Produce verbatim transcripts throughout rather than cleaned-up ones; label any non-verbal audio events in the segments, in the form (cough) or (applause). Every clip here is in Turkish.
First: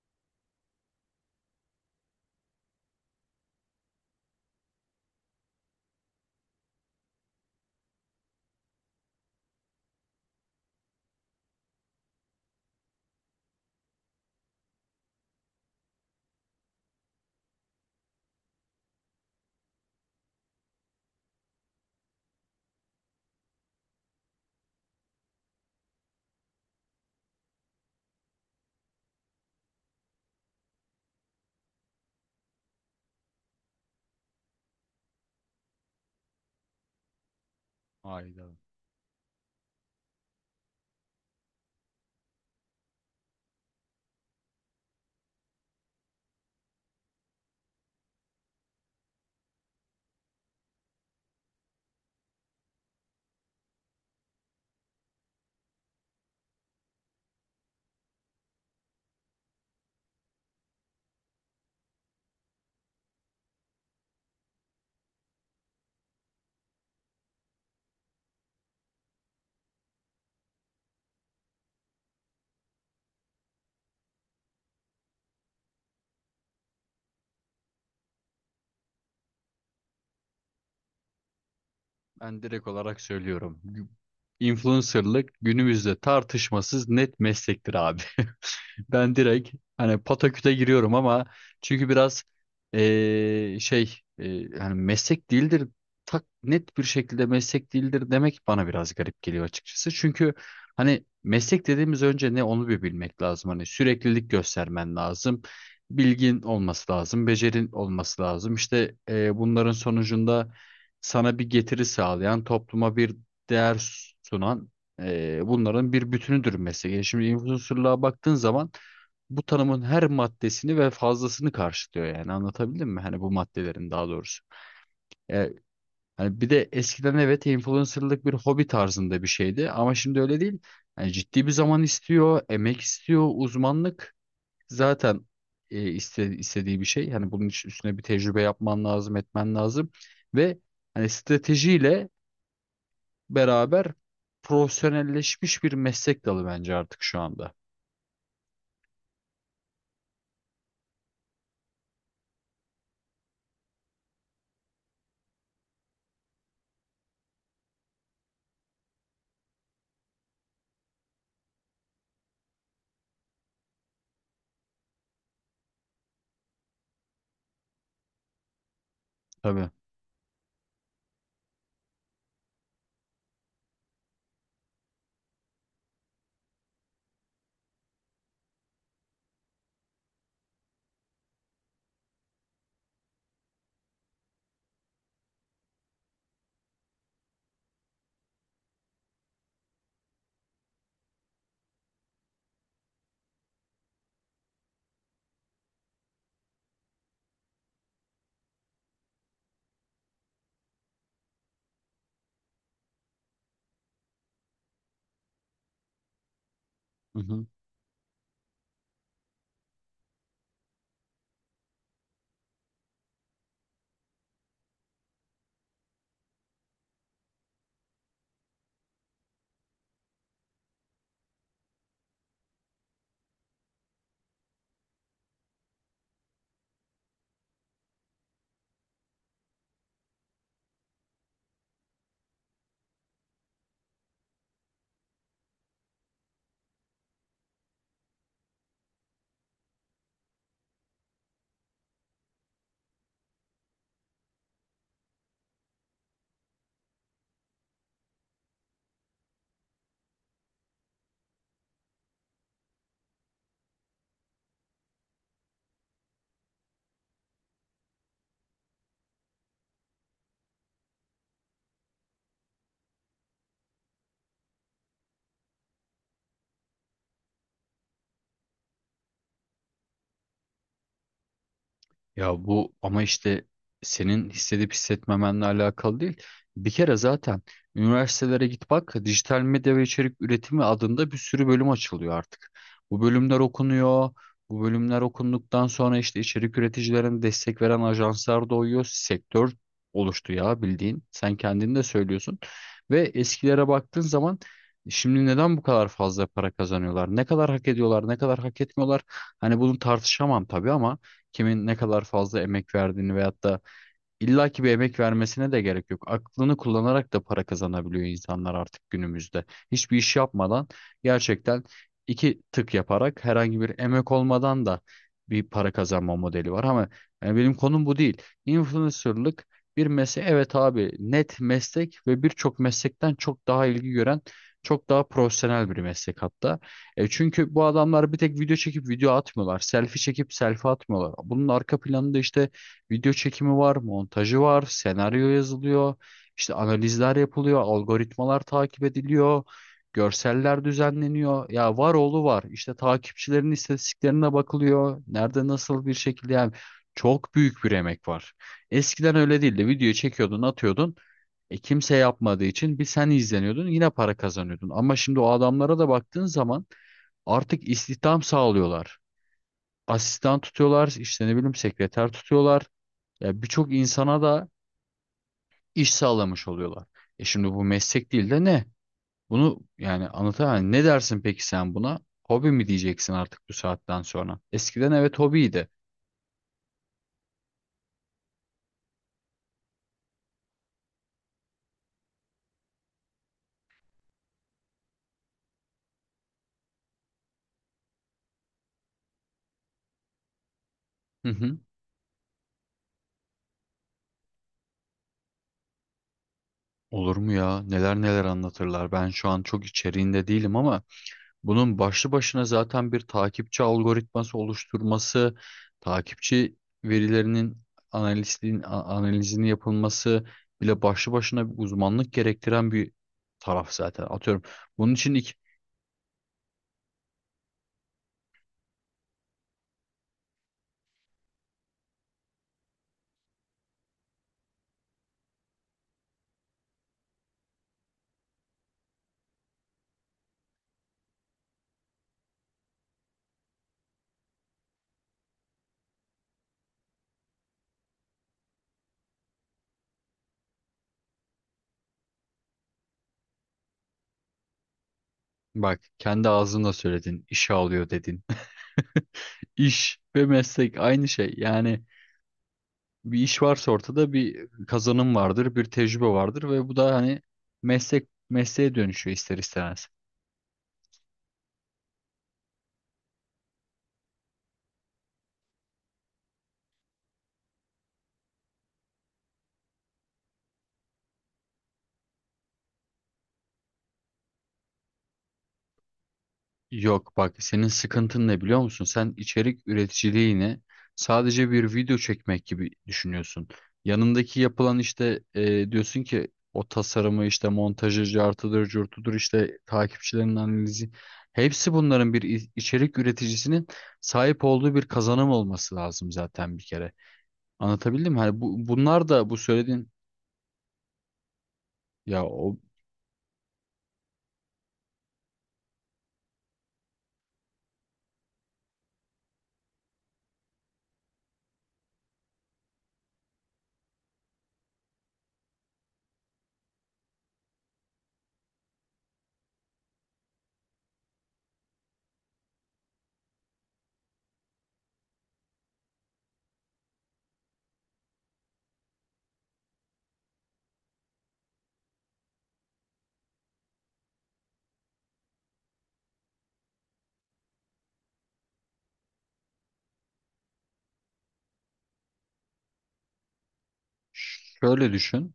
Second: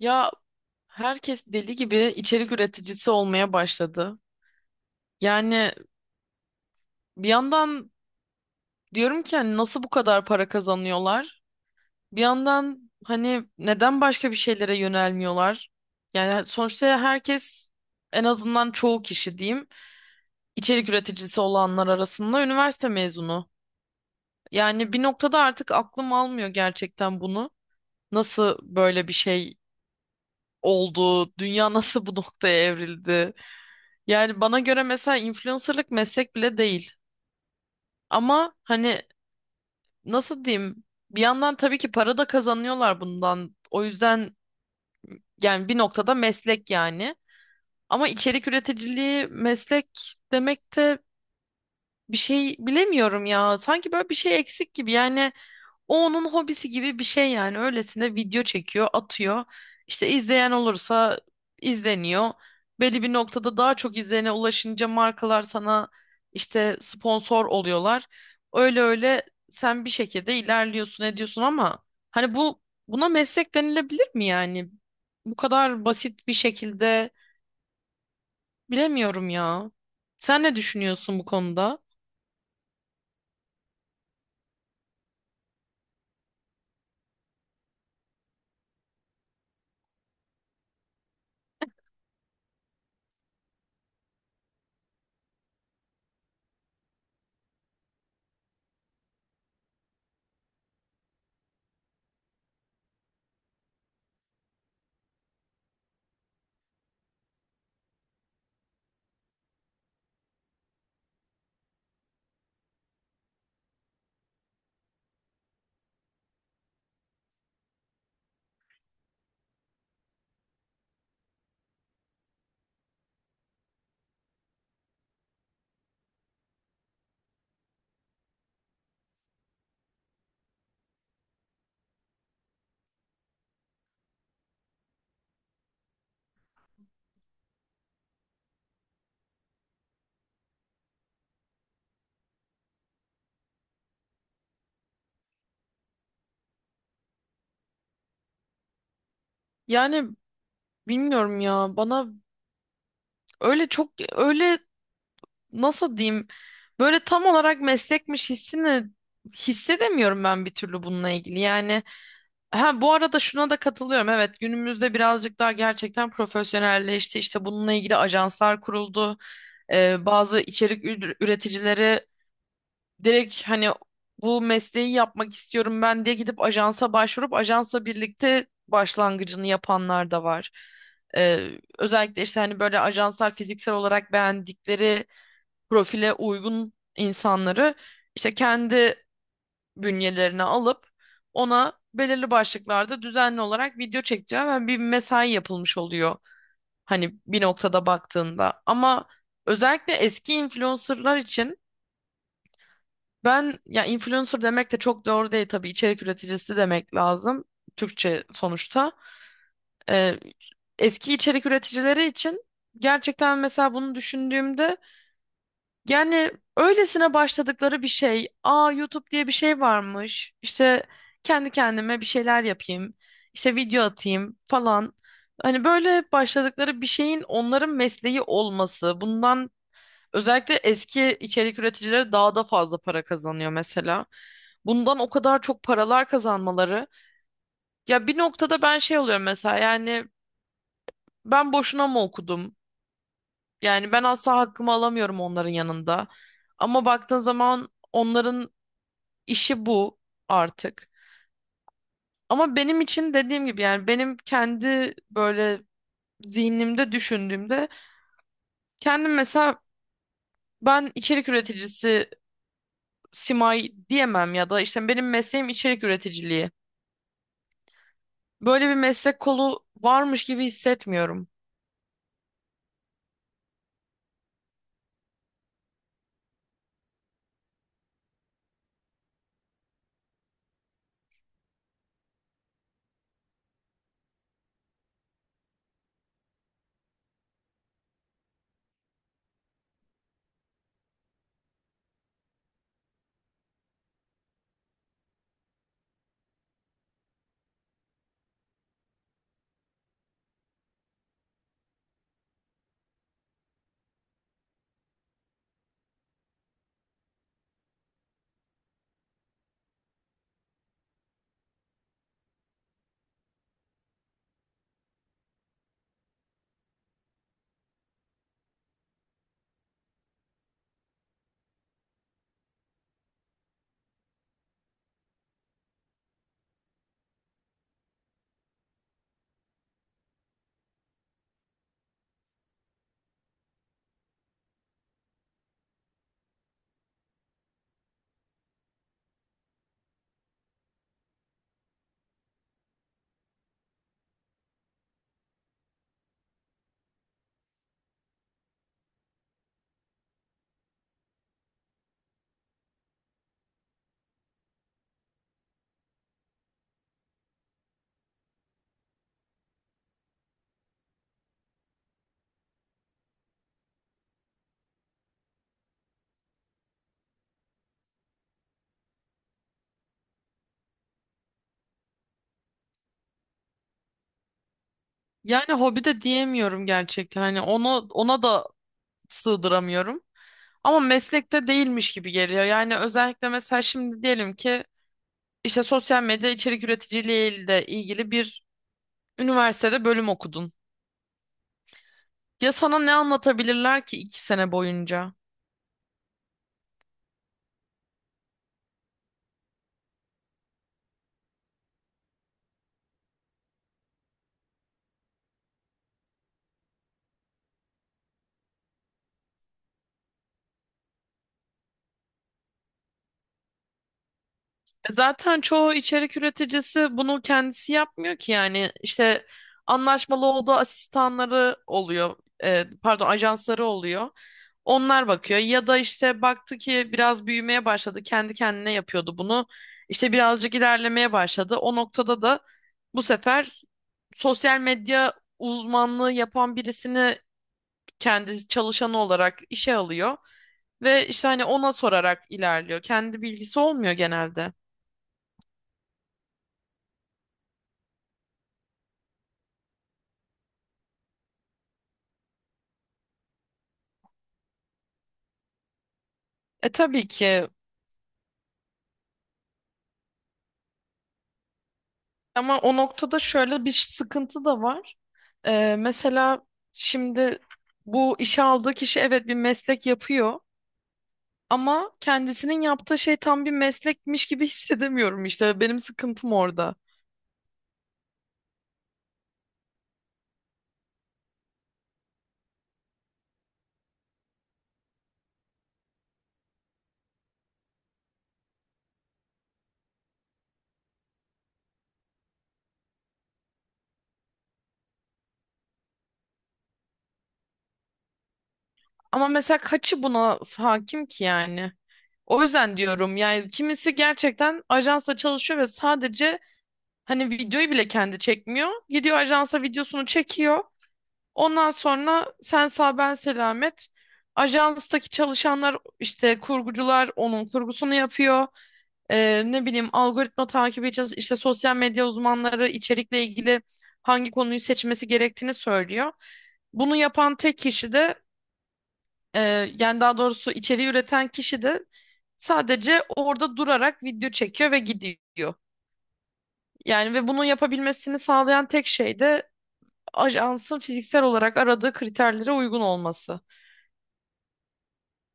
Ya, herkes deli gibi içerik üreticisi olmaya başladı. Yani bir yandan diyorum ki hani nasıl bu kadar para kazanıyorlar? Bir yandan hani neden başka bir şeylere yönelmiyorlar? Yani sonuçta herkes, en azından çoğu kişi diyeyim, içerik üreticisi olanlar arasında üniversite mezunu. Yani bir noktada artık aklım almıyor gerçekten bunu. Nasıl böyle bir şey oldu? Dünya (laughs) nasıl bu noktaya evrildi? Yani bana göre mesela influencerlık meslek bile değil. Hayda. Ama hani nasıl diyeyim? Bir yandan tabii ki para da kazanıyorlar bundan. O yüzden yani bir noktada meslek yani. Ama içerik üreticiliği meslek demek de bir şey, bilemiyorum ya. Sanki böyle bir şey eksik gibi. Yani o onun hobisi gibi bir şey yani. Öylesine video çekiyor, atıyor. İşte izleyen olursa izleniyor. Belli bir noktada daha çok izleyene ulaşınca markalar sana işte sponsor oluyorlar. Öyle öyle sen bir şekilde ilerliyorsun, ediyorsun ama hani bu buna meslek denilebilir mi yani? Bu kadar basit bir şekilde bilemiyorum ya. Sen ne düşünüyorsun bu konuda? Ben direkt olarak söylüyorum. Gü- Influencerlık günümüzde tartışmasız net meslektir abi. (laughs) Ben direkt hani pataküte giriyorum ama çünkü biraz eee, şey eee, hani meslek değildir tak net bir şekilde meslek değildir demek bana biraz garip geliyor açıkçası. Çünkü hani meslek dediğimiz önce ne onu bir bilmek lazım. Hani süreklilik göstermen lazım. Bilgin olması lazım, becerin olması lazım. İşte eee, bunların sonucunda sana bir getiri sağlayan, topluma bir değer sunan eee, bunların bir bütünüdür meslek. Yani şimdi influencerlığa baktığın zaman bu tanımın her maddesini ve fazlasını karşılıyor yani anlatabildim mi? Hani bu maddelerin daha doğrusu. E, hani bir de eskiden evet influencerlık bir hobi tarzında bir şeydi ama şimdi öyle değil. Yani ciddi bir zaman istiyor, emek istiyor, uzmanlık zaten e, iste- istediği bir şey. Hani bunun için üstüne bir tecrübe yapman lazım, etmen lazım ve hani stratejiyle beraber profesyonelleşmiş bir meslek dalı bence artık şu anda. Yani bilmiyorum ya, bana öyle çok öyle, nasıl diyeyim, böyle tam olarak meslekmiş hissini hissedemiyorum ben bir türlü bununla ilgili. Yani ha, bu arada şuna da katılıyorum. Evet, günümüzde birazcık daha gerçekten profesyonelleşti. İşte bununla ilgili ajanslar kuruldu. Tabii. Ee, bazı içerik ür- üreticileri direkt hani bu mesleği yapmak istiyorum ben diye gidip ajansa başvurup ajansla birlikte başlangıcını yapanlar da var. Ee, Özellikle işte hani böyle ajanslar fiziksel olarak beğendikleri profile uygun insanları işte kendi bünyelerine alıp ona belirli başlıklarda düzenli olarak video çekeceği ve bir mesai yapılmış oluyor. Hani bir noktada baktığında ama özellikle eski influencerlar için, ben ya influencer demek de çok doğru değil tabii, içerik üreticisi demek Hı lazım hı. Türkçe sonuçta. Ee, Eski içerik üreticileri için gerçekten mesela bunu düşündüğümde, yani öylesine başladıkları bir şey. Aa, YouTube diye bir şey varmış. İşte kendi kendime bir şeyler yapayım, işte video atayım falan. Hani böyle başladıkları bir şeyin onların mesleği olması, bundan, özellikle eski içerik üreticileri daha da fazla para kazanıyor mesela. Bundan o kadar çok paralar kazanmaları. Ya bir noktada ben şey oluyorum mesela yani ben boşuna mı okudum? Yani ben asla hakkımı alamıyorum onların yanında. Ama baktığın zaman onların işi bu artık. Ama benim için dediğim gibi yani, benim kendi böyle zihnimde düşündüğümde, kendim mesela ben içerik üreticisi Simay diyemem ya da işte benim mesleğim içerik üreticiliği. Böyle bir meslek kolu varmış gibi hissetmiyorum. Ya bu ama işte senin hissedip hissetmemenle alakalı değil. Bir kere zaten üniversitelere git bak dijital medya ve içerik üretimi adında bir sürü bölüm açılıyor artık. Bu bölümler okunuyor. Bu bölümler okunduktan sonra işte içerik üreticilerine destek veren ajanslar doğuyor. Sektör oluştu ya bildiğin. Sen kendin de söylüyorsun. Ve eskilere baktığın zaman şimdi neden bu kadar fazla para kazanıyorlar? Ne kadar hak ediyorlar, ne kadar hak etmiyorlar? Hani bunu tartışamam tabii ama kimin ne kadar fazla emek verdiğini veyahut da İlla ki bir emek vermesine de gerek yok. Aklını kullanarak da para kazanabiliyor insanlar artık günümüzde. Hiçbir iş yapmadan gerçekten iki tık yaparak herhangi bir emek olmadan da bir para kazanma modeli var. Ama yani benim konum bu değil. Influencerlık bir meslek. Evet abi net meslek ve birçok meslekten çok daha ilgi gören çok daha profesyonel bir meslek hatta. E çünkü bu adamlar bir tek video çekip video atmıyorlar. Selfie çekip selfie atmıyorlar. Bunun arka planında işte video çekimi var, montajı var, senaryo yazılıyor, işte analizler yapılıyor, algoritmalar takip ediliyor, görseller düzenleniyor. Ya var oğlu var. İşte takipçilerin istatistiklerine bakılıyor. Nerede nasıl bir şekilde yani çok büyük bir emek var. Eskiden öyle değildi. Videoyu çekiyordun, atıyordun. E, kimse yapmadığı için bir sen izleniyordun, yine para kazanıyordun. Ama şimdi o adamlara da baktığın zaman artık istihdam sağlıyorlar. Asistan tutuyorlar, işte ne bileyim sekreter tutuyorlar. Ya birçok insana da iş sağlamış oluyorlar. E şimdi bu meslek değil de ne? Bunu yani anlatamam. Ne dersin peki sen buna? Hobi mi diyeceksin artık bu saatten sonra? Eskiden evet Yani hobiydi. hobi de diyemiyorum gerçekten. Hani onu, ona da sığdıramıyorum. Ama meslekte değilmiş gibi geliyor. Yani özellikle mesela şimdi diyelim ki işte sosyal medya içerik üreticiliği ile ilgili bir üniversitede bölüm okudun. Hı hı. Ya sana ne anlatabilirler ki iki sene boyunca? Olur mu ya? Neler neler anlatırlar. Ben şu an çok içeriğinde değilim ama bunun başlı başına zaten bir takipçi algoritması oluşturması, takipçi verilerinin analistliğin a- analizini yapılması bile başlı başına bir uzmanlık gerektiren bir taraf zaten. Atıyorum. Bunun için ilk Zaten çoğu içerik üreticisi bunu kendisi yapmıyor ki yani, işte anlaşmalı olduğu asistanları oluyor, e, pardon, ajansları oluyor, onlar bakıyor ya da işte baktı ki biraz büyümeye başladı, kendi kendine yapıyordu bunu, işte birazcık ilerlemeye başladı, o noktada da bu sefer sosyal medya uzmanlığı yapan birisini kendi çalışanı olarak işe alıyor ve işte hani ona sorarak ilerliyor, kendi bilgisi olmuyor genelde. bak kendi ağzınla söyledin, işe alıyor dedin. (laughs) İş ve meslek aynı şey. Yani bir iş varsa ortada bir kazanım vardır, bir tecrübe vardır ve E bu da tabii hani ki, meslek mesleğe dönüşüyor ister istemez. ama o noktada şöyle bir sıkıntı da var. E, mesela şimdi bu işe aldığı kişi evet bir meslek yapıyor ama kendisinin yaptığı şey tam bir meslekmiş gibi (laughs) hissedemiyorum, işte benim sıkıntım orada. Yok bak senin sıkıntın ne biliyor musun? Sen içerik üreticiliğini sadece bir video çekmek gibi düşünüyorsun. Yanındaki yapılan işte e, diyorsun ki o tasarımı işte montajı cartıdır curtudur işte takipçilerin analizi hepsi bunların bir i- içerik üreticisinin sahip olduğu bir kazanım olması lazım zaten bir kere. Anlatabildim mi? Hani bu, bunlar Ama da bu mesela söylediğin kaçı buna hakim ki yani? ya O o yüzden diyorum yani, kimisi gerçekten ajansa çalışıyor ve sadece hani videoyu bile kendi çekmiyor. Gidiyor ajansa videosunu çekiyor. Ondan sonra sen sağ, ben selamet. Ajanstaki çalışanlar işte kurgucular onun kurgusunu yapıyor. Ee, ne bileyim algoritma takibi için işte sosyal medya uzmanları içerikle ilgili hangi konuyu seçmesi gerektiğini söylüyor. Bunu yapan tek kişi de, e, yani daha doğrusu içeriği üreten kişi de sadece orada durarak video çekiyor ve gidiyor. Yani ve bunu yapabilmesini sağlayan tek şey de ajansın fiziksel olarak aradığı kriterlere uygun olması. şöyle düşün.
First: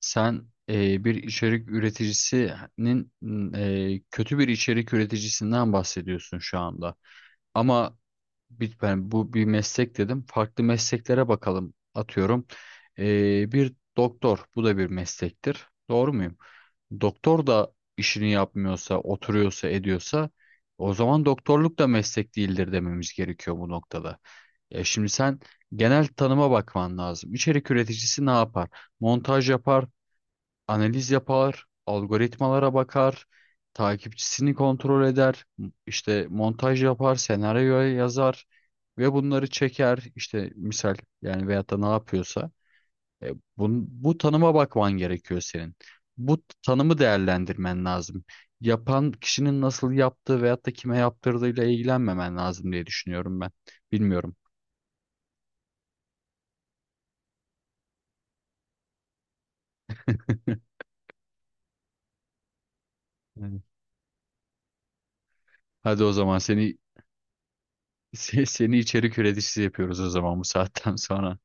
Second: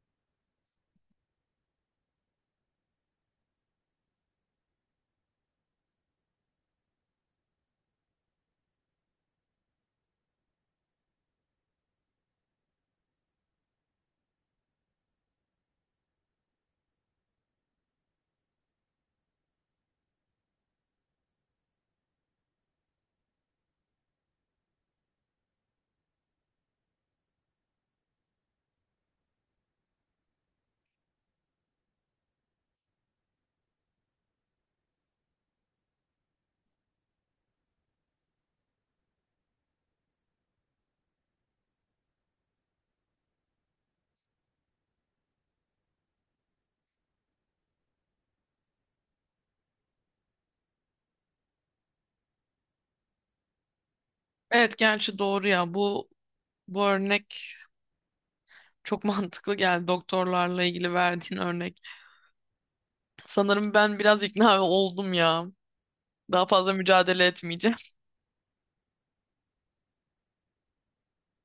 Sen e, bir içerik üreticisinin e, kötü bir içerik üreticisinden bahsediyorsun şu anda. Ama bir, ben bu bir meslek dedim. Farklı mesleklere bakalım. Atıyorum e, bir doktor. Bu da bir meslektir. Doğru muyum? Doktor da işini yapmıyorsa, oturuyorsa, ediyorsa o zaman doktorluk da meslek değildir dememiz gerekiyor bu noktada. E, şimdi sen genel tanıma bakman lazım. İçerik üreticisi ne yapar? Montaj yapar, analiz yapar, algoritmalara bakar, takipçisini kontrol eder, m- işte montaj yapar, senaryo yazar ve bunları çeker. İşte misal yani veyahut da ne yapıyorsa. E, bun- bu tanıma bakman gerekiyor senin. Bu tanımı değerlendirmen lazım. Yapan kişinin nasıl yaptığı veyahut da kime yaptırdığıyla ilgilenmemen lazım diye düşünüyorum ben. Bilmiyorum. Evet, gerçi doğru ya. Bu bu örnek çok (laughs) mantıklı geldi, doktorlarla ilgili verdiğin örnek. Yani Sanırım ben biraz ikna oldum ya. hadi o zaman Daha fazla seni mücadele etmeyeceğim. (laughs) se- seni içerik üreticisi yapıyoruz o zaman bu saatten sonra.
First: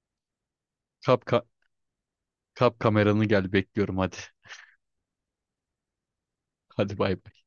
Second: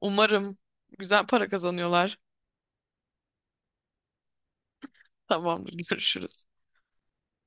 Umarım güzel Kap para kazanıyorlar. Kap kameranı gel bekliyorum hadi. Tamamdır, görüşürüz. Hadi bay bay.